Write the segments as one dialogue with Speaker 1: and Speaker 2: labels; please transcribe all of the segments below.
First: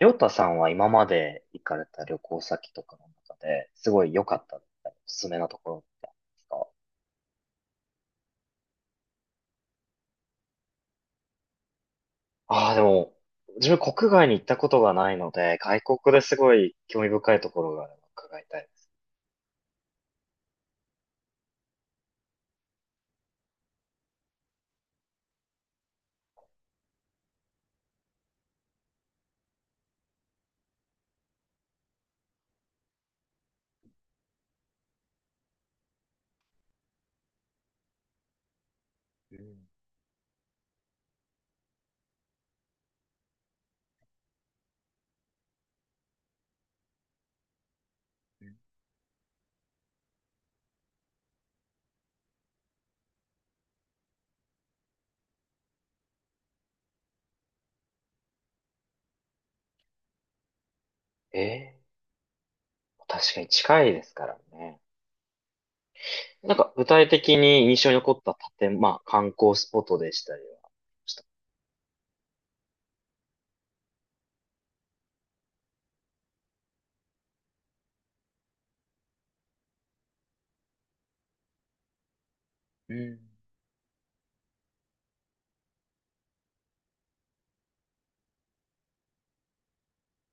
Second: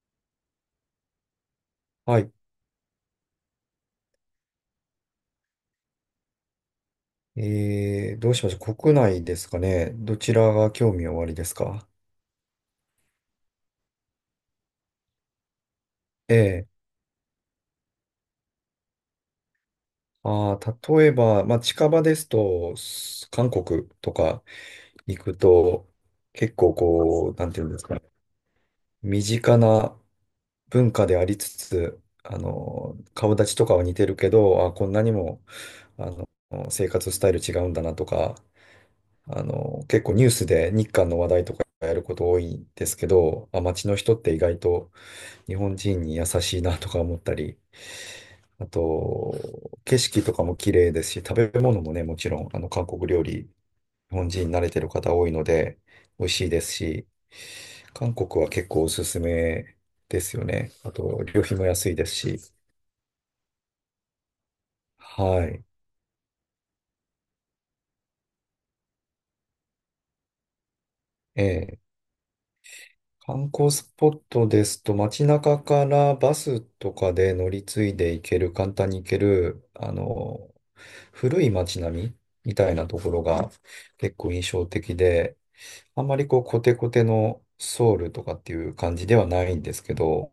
Speaker 1: りょうたさんは今まで行かれた旅
Speaker 2: はい。
Speaker 1: 行先とかの中で、すごい良かったおすすめなところってありますか？
Speaker 2: どうしましょう。国内ですかね。どちらが興味おありですか？
Speaker 1: ああー、でも、自分国外に行ったことがないので、外国で
Speaker 2: え
Speaker 1: すご
Speaker 2: え。
Speaker 1: い興味深いところがあれば伺いたいです。
Speaker 2: ああ、例えば、まあ、近場ですと、韓国とか行くと、結構こう、なんていうんですかね。身近な文化でありつつ、顔立ちとかは似てるけど、あ、こんなにも、あの、生活スタイル違うんだなとか。
Speaker 1: うん。
Speaker 2: 結構ニュースで日韓の話題とかやること多いんですけど、あ、街の人って意外と、日本人に優しいなとか思ったり、あと、景色とかも綺麗ですし、食べ物もね、もちろん、韓国料理、日本人慣れてる方多いので、美味しいですし、韓国は結構おすすめですよね。あと、
Speaker 1: え
Speaker 2: 旅費も
Speaker 1: え、
Speaker 2: 安いですし。
Speaker 1: 確かに近いですからね。
Speaker 2: はい。
Speaker 1: なんか具体的に印象に残ったまあ観光スポットでしたりはした。
Speaker 2: ええ、観光スポットですと、街中からバスとかで乗り継いで行ける、簡単に行ける、古い街並みみたいな
Speaker 1: う
Speaker 2: ところ
Speaker 1: ん。
Speaker 2: が結構印象的で、あんまりこうコテコテのソウルとかっていう感じではないんですけど、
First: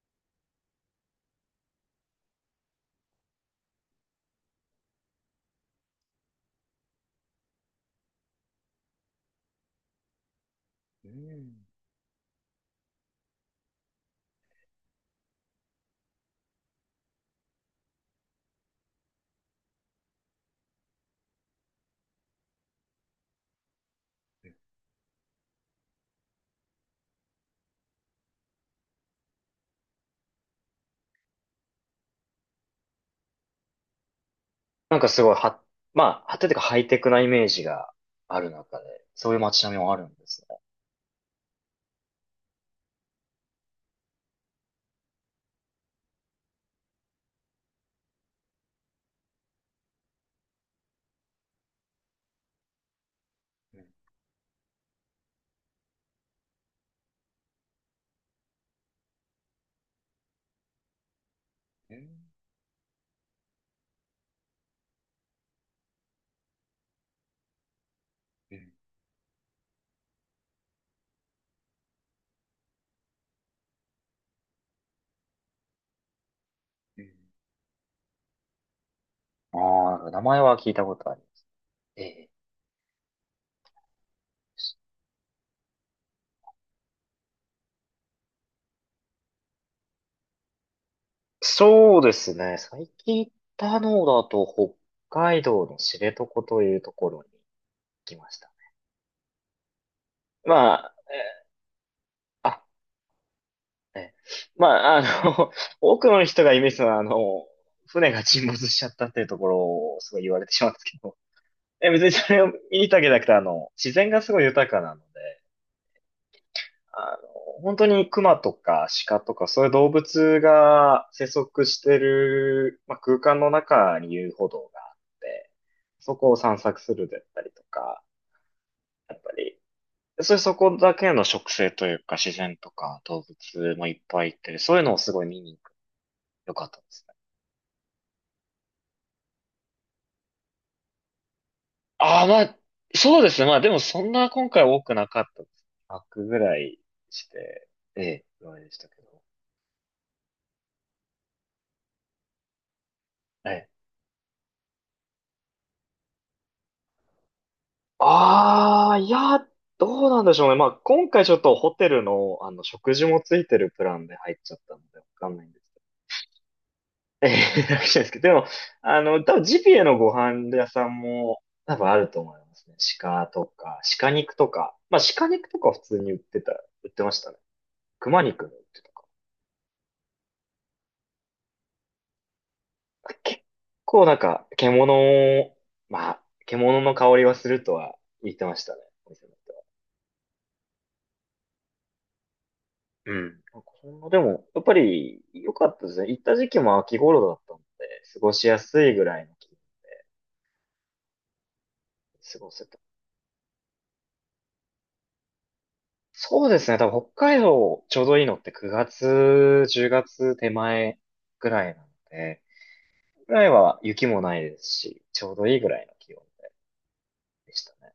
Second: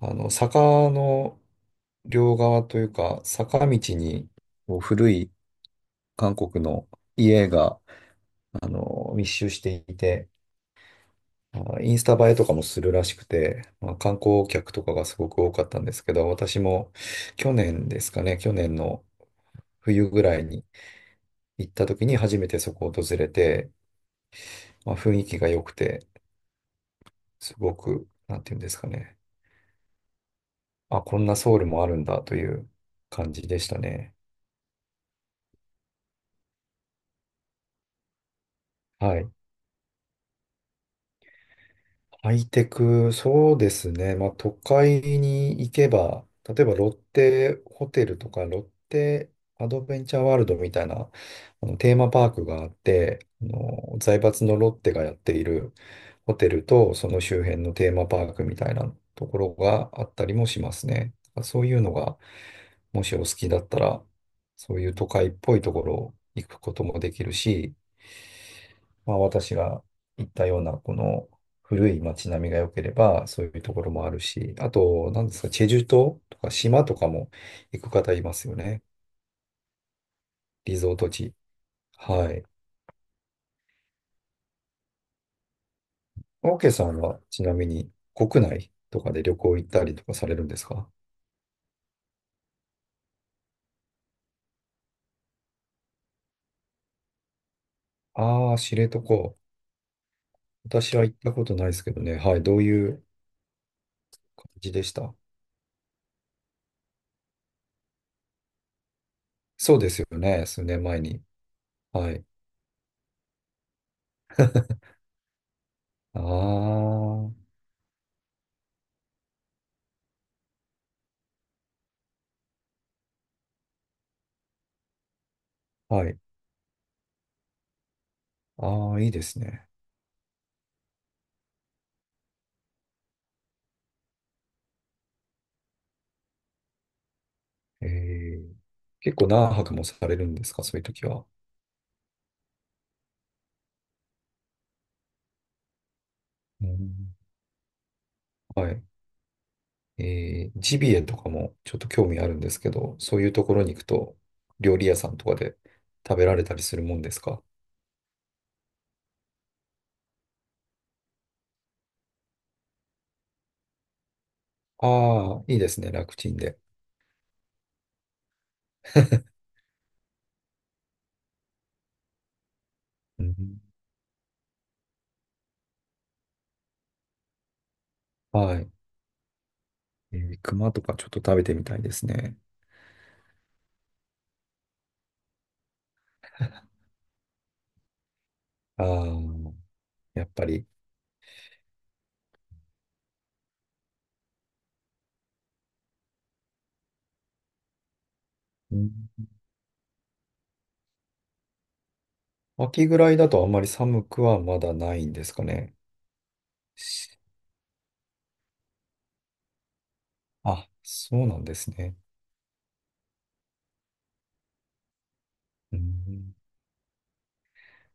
Speaker 2: 坂の両側というか、坂道にこう古い韓国の家が、密集していて、
Speaker 1: うん。
Speaker 2: あインスタ映えとかもするらしくて、まあ、観光客とかがすごく多かったんですけど、私も去年ですかね、去年の冬ぐらいに行った時に初めてそこを訪れて、まあ、雰囲気が良くて、すごく、なんていうんですかね、あ、こんなソウルもあるんだという感じでしたね。
Speaker 1: なんかすごいは、まあ、はててかハイテクなイメージがある中で、
Speaker 2: は
Speaker 1: そ
Speaker 2: い。
Speaker 1: ういう街並みもあるんですね。
Speaker 2: ハイテク、そうですね。まあ、都会に行けば、例えばロッテホテルとか、ロッテアドベンチャーワールドみたいな、テーマパークがあって、財閥のロッテがやっているホテルと、その周辺のテーマパークみたいなところがあったりもしますね。そういうの
Speaker 1: うん。
Speaker 2: が、もしお好きだったら、そういう都会っぽいところ行くこともできるし、
Speaker 1: うん。
Speaker 2: まあ、私が行ったような、この古い街並みが良ければ、そういうところもあるし、あと、なんですか、チェジュ島とか島と
Speaker 1: う
Speaker 2: か
Speaker 1: ん。
Speaker 2: も行く方いますよね。
Speaker 1: ああ、名前は聞い
Speaker 2: リ
Speaker 1: た
Speaker 2: ゾ
Speaker 1: こ
Speaker 2: ー
Speaker 1: と
Speaker 2: ト
Speaker 1: ありま
Speaker 2: 地。
Speaker 1: す。ええ。
Speaker 2: はい。オーケーさんは、ちなみに、国内とかで旅行行ったりとかされるんですか？
Speaker 1: そうですね。最近行ったのだと、北海道の知床というところに行きました。
Speaker 2: ああー、知床。
Speaker 1: まあ、
Speaker 2: 私は行ったことないですけどね。はい。ど
Speaker 1: あ、
Speaker 2: ういう
Speaker 1: え、
Speaker 2: 感
Speaker 1: ま
Speaker 2: じでし
Speaker 1: あ、
Speaker 2: た？
Speaker 1: の、多くの人がイメージするのは、船が沈没しちゃったっていうところ
Speaker 2: そうで
Speaker 1: を
Speaker 2: すよ
Speaker 1: すごい言われ
Speaker 2: ね。
Speaker 1: てし
Speaker 2: 数
Speaker 1: まうんで
Speaker 2: 年
Speaker 1: すけ
Speaker 2: 前
Speaker 1: ど、
Speaker 2: に。
Speaker 1: 別に
Speaker 2: はい。
Speaker 1: それを見に行ったわけじゃなくて、自然がすごい豊かなので、
Speaker 2: ああ、
Speaker 1: あ
Speaker 2: は
Speaker 1: 本当に熊とか鹿とかそういう動物が生息してる、まあ、空間の中に遊歩道があって、そ
Speaker 2: い。
Speaker 1: こを散策するだったりとか、
Speaker 2: ああ、いい
Speaker 1: やっ
Speaker 2: で
Speaker 1: ぱ
Speaker 2: す
Speaker 1: り、
Speaker 2: ね。
Speaker 1: そういうそこだけの植生というか自然とか動物もいっぱいいて、そういうのをすごい見に行く。よかったですね。
Speaker 2: えー結構何泊もされるんですか、そういう時は。
Speaker 1: ああ、まあ、そうですね。まあでもそんな今回多くなかったです。100ぐら
Speaker 2: う
Speaker 1: い
Speaker 2: ん、
Speaker 1: して、ええ、ぐらいで
Speaker 2: は
Speaker 1: し
Speaker 2: い。
Speaker 1: たけど。
Speaker 2: ジビエとかもちょっと興味あるんですけど、そういうところ
Speaker 1: ええ。
Speaker 2: に行くと、料理屋さんとかで食べられたりするもんですか？
Speaker 1: ああ、いや、どうなんでしょうね。まあ、今回ちょっとホテルの、食事もついてるプランで入っちゃったので、わかん
Speaker 2: あ
Speaker 1: な
Speaker 2: あ
Speaker 1: いん
Speaker 2: いい
Speaker 1: です
Speaker 2: で
Speaker 1: け
Speaker 2: す
Speaker 1: ど。
Speaker 2: ね、楽ちんで。
Speaker 1: ええ、楽しいですけど、でも、多分ジビエのご飯屋さんも多分あると思いますね。
Speaker 2: う
Speaker 1: 鹿と
Speaker 2: ん、
Speaker 1: か、鹿肉とか。まあ、鹿肉とか普通に売ってましたね。熊肉も売っ
Speaker 2: はい。
Speaker 1: てたか
Speaker 2: 熊とかちょっと食べてみたいですね。
Speaker 1: な。結構なんか、を、まあ、獣の香りはするとは言ってましたね。
Speaker 2: ああ、
Speaker 1: お店の人。
Speaker 2: やっぱり。
Speaker 1: うん。なんかほんのでも、やっぱり良かったですね。行った時期も秋頃だったので、過ごしや
Speaker 2: う
Speaker 1: す
Speaker 2: ん。
Speaker 1: いぐらいの気温で過ごせた。
Speaker 2: 秋ぐらいだとあんまり寒くはまだないんですかね。
Speaker 1: そうですね。多分
Speaker 2: し
Speaker 1: 北海道ちょうどいいのって9月、10月手
Speaker 2: あ、
Speaker 1: 前
Speaker 2: そうなん
Speaker 1: ぐ
Speaker 2: で
Speaker 1: ら
Speaker 2: す
Speaker 1: いなの
Speaker 2: ね。
Speaker 1: で、ぐらいは雪もないですし、ちょうどいいぐ
Speaker 2: う
Speaker 1: らいの気温
Speaker 2: ん。
Speaker 1: でしたね。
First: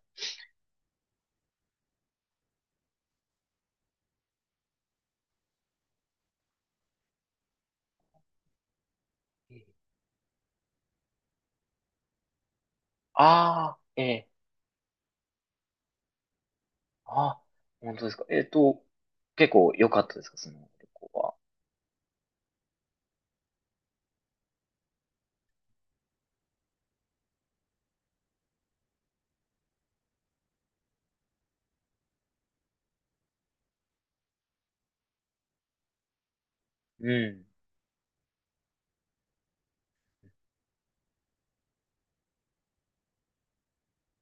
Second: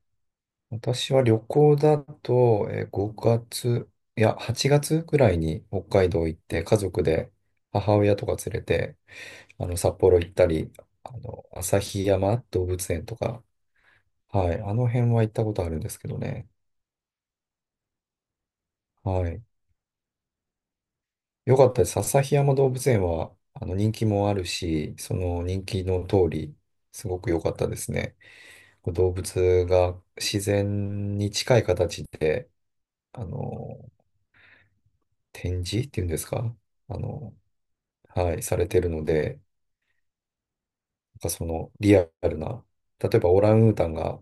Speaker 2: 私は旅行だと、5月、いや、8月くらいに北海道行って、家族で母親とか連れて、札幌行ったり、旭山動物園とか、
Speaker 1: ああ、ええ、
Speaker 2: はい、あの辺は行ったことあるんですけどね。
Speaker 1: あ、本当ですか。
Speaker 2: はい。
Speaker 1: 結構良かったですか、その旅行は。
Speaker 2: よかったです。旭山動物園は、人気もあるし、その人気の通り、すごく良かったですね。こう動物が自然に近い形で、あの、展示っていうんですか？あ
Speaker 1: う
Speaker 2: の、
Speaker 1: ん。
Speaker 2: はい、されてるので、なんかそのリアルな、例えばオランウータンが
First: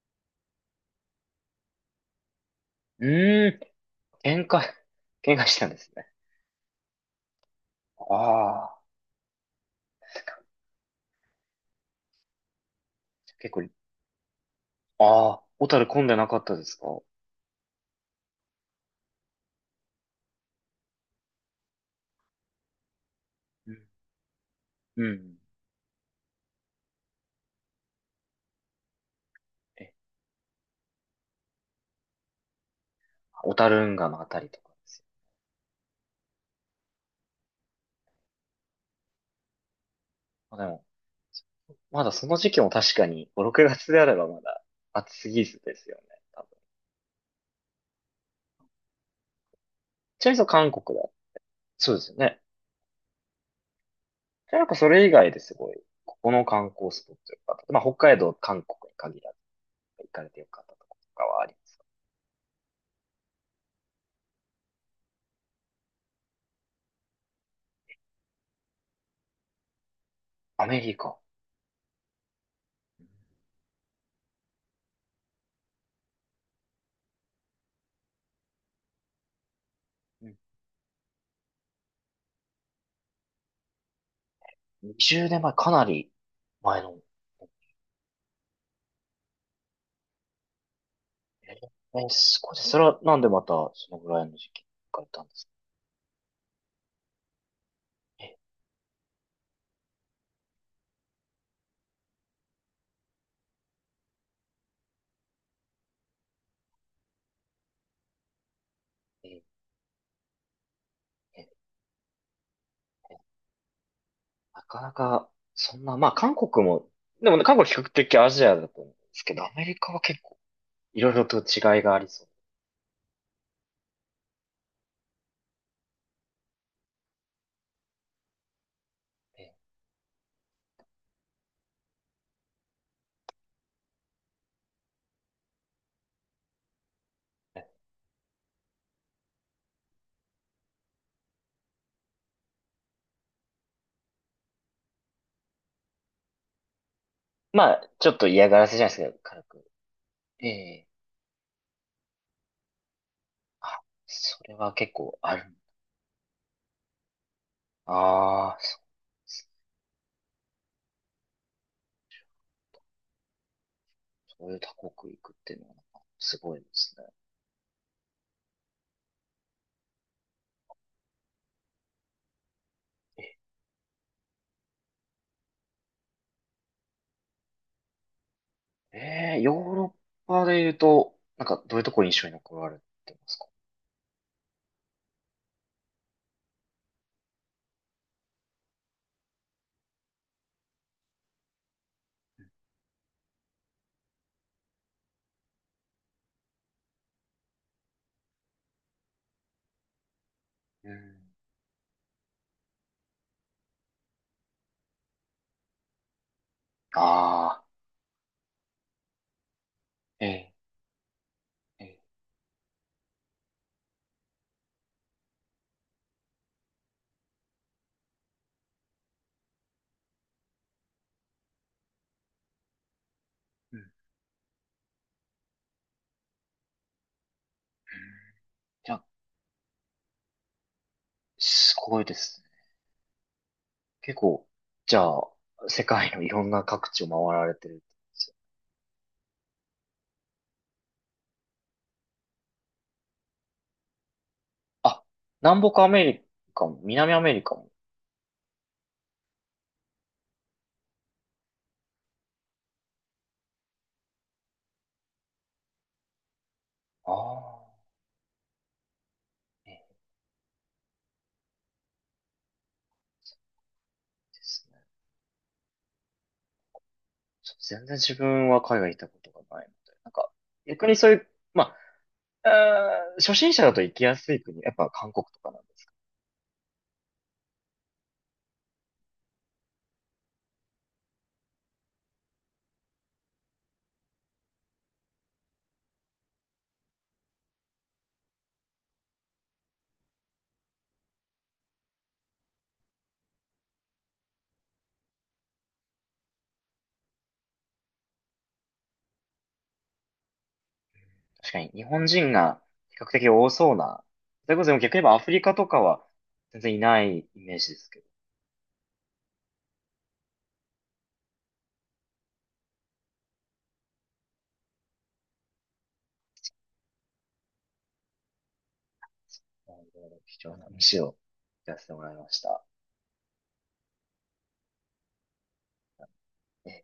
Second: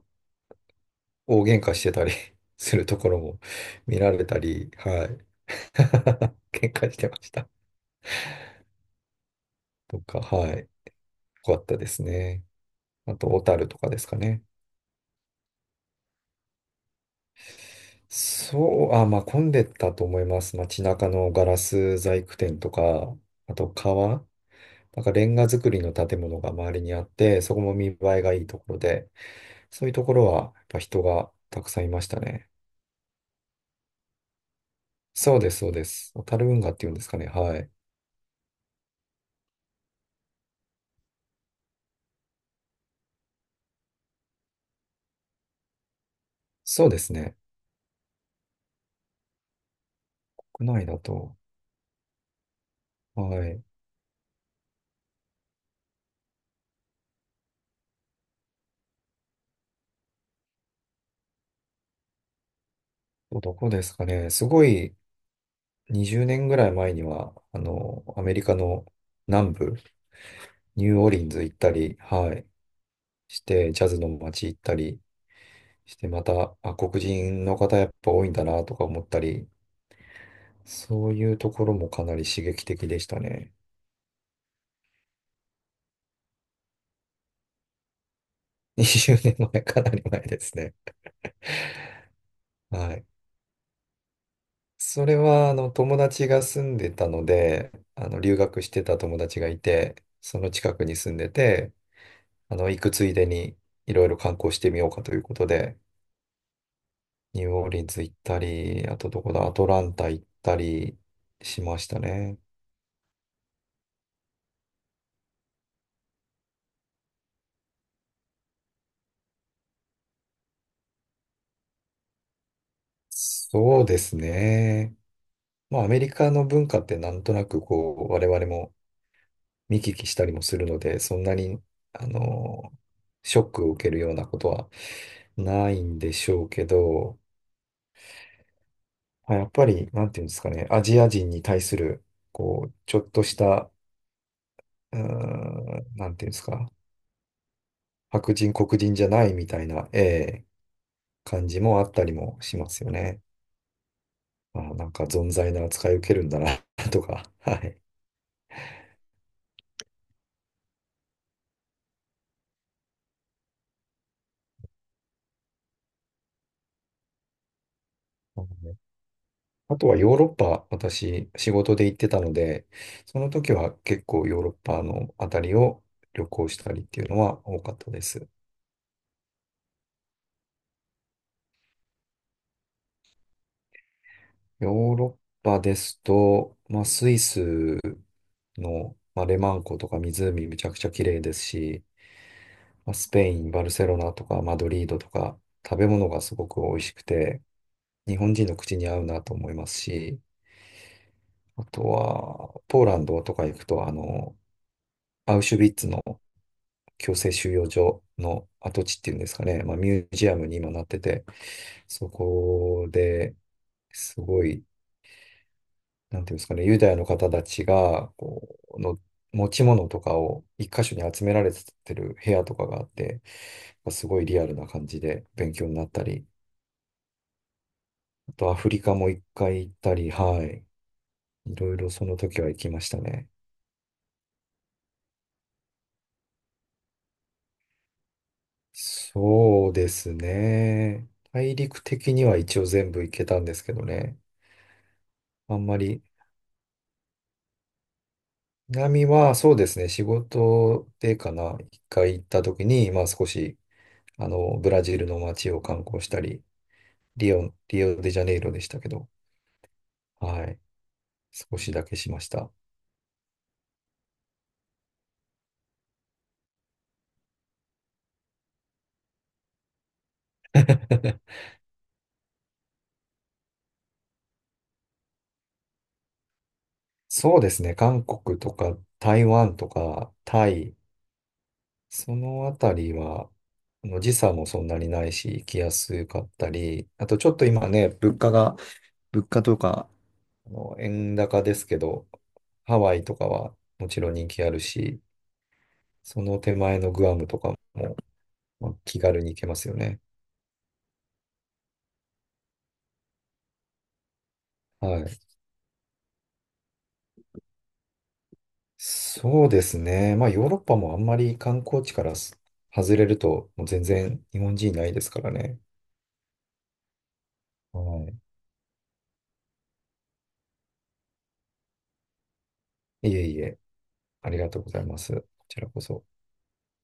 Speaker 2: 大喧嘩してたり すると
Speaker 1: う
Speaker 2: ころも
Speaker 1: ーん、
Speaker 2: 見られた
Speaker 1: 喧嘩、
Speaker 2: り、はい。
Speaker 1: 喧嘩したんですね。
Speaker 2: 喧嘩してました。
Speaker 1: ああ、っ
Speaker 2: と
Speaker 1: て
Speaker 2: か、
Speaker 1: 感
Speaker 2: はい。よかったですね。あと、
Speaker 1: じ。
Speaker 2: 小
Speaker 1: 結構。
Speaker 2: 樽とかですかね。
Speaker 1: ああ、小樽混んでなかったですか？
Speaker 2: そう、あ、まあ混んでたと思います。街中のガラス細工店とか、あと
Speaker 1: うん。
Speaker 2: 川、な
Speaker 1: う
Speaker 2: んかレン
Speaker 1: ん。
Speaker 2: ガ造りの建物が周りにあって、そこも見栄えがいいところで、そういう
Speaker 1: え、
Speaker 2: ところはやっぱ人がたくさんいましたね。
Speaker 1: 小樽運河のあたりとかですよ。
Speaker 2: そうです、そうです。小樽運河っていうんですかね。はい。
Speaker 1: まあ、でも、まだその時期も確かに5、6月であればまだ暑すぎずですよね。多分。
Speaker 2: そうですね。
Speaker 1: ちなみにそう韓
Speaker 2: 国内
Speaker 1: 国
Speaker 2: だ
Speaker 1: だ。
Speaker 2: と。
Speaker 1: そうですよね。
Speaker 2: はい。
Speaker 1: じゃあなんかそれ以外ですごい、ここの観光スポットよかった。まあ北海道、韓国に限らず行かれてよかったとことかはあります。
Speaker 2: どこですかね。すごい、20年ぐらい前には、アメリカの南部、
Speaker 1: アメ
Speaker 2: ニュ
Speaker 1: リ
Speaker 2: ーオー
Speaker 1: カ。
Speaker 2: リンズ行ったり、はい。して、ジャズの街行ったりして、また、あ、黒人の方やっぱ多いんだなとか思ったり、
Speaker 1: うん。
Speaker 2: そういうところもかなり刺激的でしたね。
Speaker 1: 20年前、かなり前の。
Speaker 2: 20年前、かなり前ですね。
Speaker 1: えすごいです。それ
Speaker 2: は
Speaker 1: は
Speaker 2: い。
Speaker 1: なんでまたそのぐらいの時期に行か
Speaker 2: そ
Speaker 1: れ
Speaker 2: れ
Speaker 1: たんです
Speaker 2: は、
Speaker 1: か？
Speaker 2: 友達が住んでたので、
Speaker 1: え
Speaker 2: 留学してた友達がいて、その近くに住んでて、行くついでに、いろいろ観光してみようかということで、ニューオーリンズ行ったり、あとど
Speaker 1: ー、
Speaker 2: こ
Speaker 1: え
Speaker 2: だ、ア
Speaker 1: ー
Speaker 2: トランタ行ったりしましたね。
Speaker 1: なかなか、そんな、まあ韓国も、でもね、韓国は比較的アジアだと思うんですけど、アメリカは結構いろいろと違いがありそう
Speaker 2: そうですね。まあ、アメリカの文化ってなんとなく、こう、我々も
Speaker 1: で。
Speaker 2: 見聞きしたりもするので、そんなに、あの、ショックを受けるようなことはないんでしょうけど、あやっぱり、なんていうんですかね、アジア人に対する、こう、ちょっとした、なんていうんですか、
Speaker 1: まあ、ちょっと
Speaker 2: 白
Speaker 1: 嫌
Speaker 2: 人、
Speaker 1: がら
Speaker 2: 黒
Speaker 1: せじゃないで
Speaker 2: 人
Speaker 1: す
Speaker 2: じゃ
Speaker 1: けど、
Speaker 2: ない
Speaker 1: 軽
Speaker 2: みた
Speaker 1: く。
Speaker 2: いな、ええ、
Speaker 1: ええ、
Speaker 2: 感じもあったりもしますよね。
Speaker 1: それ
Speaker 2: あ、
Speaker 1: は
Speaker 2: な
Speaker 1: 結
Speaker 2: んか、
Speaker 1: 構
Speaker 2: 存
Speaker 1: ある。
Speaker 2: 在な扱い受けるんだな とか、はい。
Speaker 1: ああ、そうですね。そういう他国行くっていうのはなんかすごいですね。
Speaker 2: あとはヨーロッパ、私、仕事で行ってたので、その時は結構ヨーロッパのあたりを旅行したりっていうのは多かったです。
Speaker 1: ええ、ええ、ヨーロッパで言うと、なんかどういうところ印象に残られてますか？
Speaker 2: ヨーロッパですと、まあ、スイスの、まあ、レマン湖とか湖めちゃくちゃ綺麗ですし、まあ、スペイン、バルセロナとかマドリードとか食べ物がすごく美味しくて、日本人の口に合うなと思いますし、
Speaker 1: うん。
Speaker 2: あとはポーランドとか行くと、アウシュビッツの強制収
Speaker 1: ああ、
Speaker 2: 容所の跡地っていうんですかね、まあ、ミュー
Speaker 1: え
Speaker 2: ジアム
Speaker 1: え、
Speaker 2: に今なってて、
Speaker 1: ええ。
Speaker 2: そこですごいなんていうんですかね、ユダヤの方たちが、こう、の持ち物とかを一箇所に集められてる部屋とかがあって、
Speaker 1: うん。
Speaker 2: すごいリアルな感じで勉強になったり、あとアフリ
Speaker 1: い
Speaker 2: カ
Speaker 1: や、
Speaker 2: も一回行ったり、はい。いろ
Speaker 1: す
Speaker 2: いろ
Speaker 1: ご
Speaker 2: そ
Speaker 1: いで
Speaker 2: の時
Speaker 1: すね。
Speaker 2: は行きましたね。
Speaker 1: 結構、じゃあ、世界のいろんな各地を回られてるってことですよ。
Speaker 2: そうですね。大陸的には一応全部行けたんですけどね。
Speaker 1: あ、
Speaker 2: あ
Speaker 1: 南
Speaker 2: んま
Speaker 1: 北ア
Speaker 2: り、
Speaker 1: メリカも、南アメリカも。
Speaker 2: 南はそうですね、仕事でかな、一回行った時に、まあ少し、ブラジルの街を観光したり、
Speaker 1: あ
Speaker 2: リオデジャネイロでしたけど、
Speaker 1: あ、いい
Speaker 2: はい。少しだけしました。
Speaker 1: ですね。ちょっと全然自分は海外行ったことがないので。なんか、逆にそういう、まあ、初心者だと行きやすい国、やっぱ韓国とかなんですかね？
Speaker 2: そうですね。韓国とか台湾とかタイ、そのあたりは、時差もそんなにないし、行きやすかったり、あとちょっと今ね、物価とか、円高ですけど、ハワイとかはもちろん人気あるし、その手前のグアムとかも、まあ気軽に行けますよね。
Speaker 1: 確かに日本人が比較的多そうな。それこそでも逆
Speaker 2: は
Speaker 1: に言えば
Speaker 2: い。
Speaker 1: アフリカとかは全然いないイメージですけど。
Speaker 2: そうですね。まあ、ヨーロッパもあんまり観光地から外れると、もう全然日本人いないですからね。は
Speaker 1: なるほど貴重な話を聞かせてもらいました。
Speaker 2: い。いえいえ、ありがとうございます。こちらこそ。
Speaker 1: えー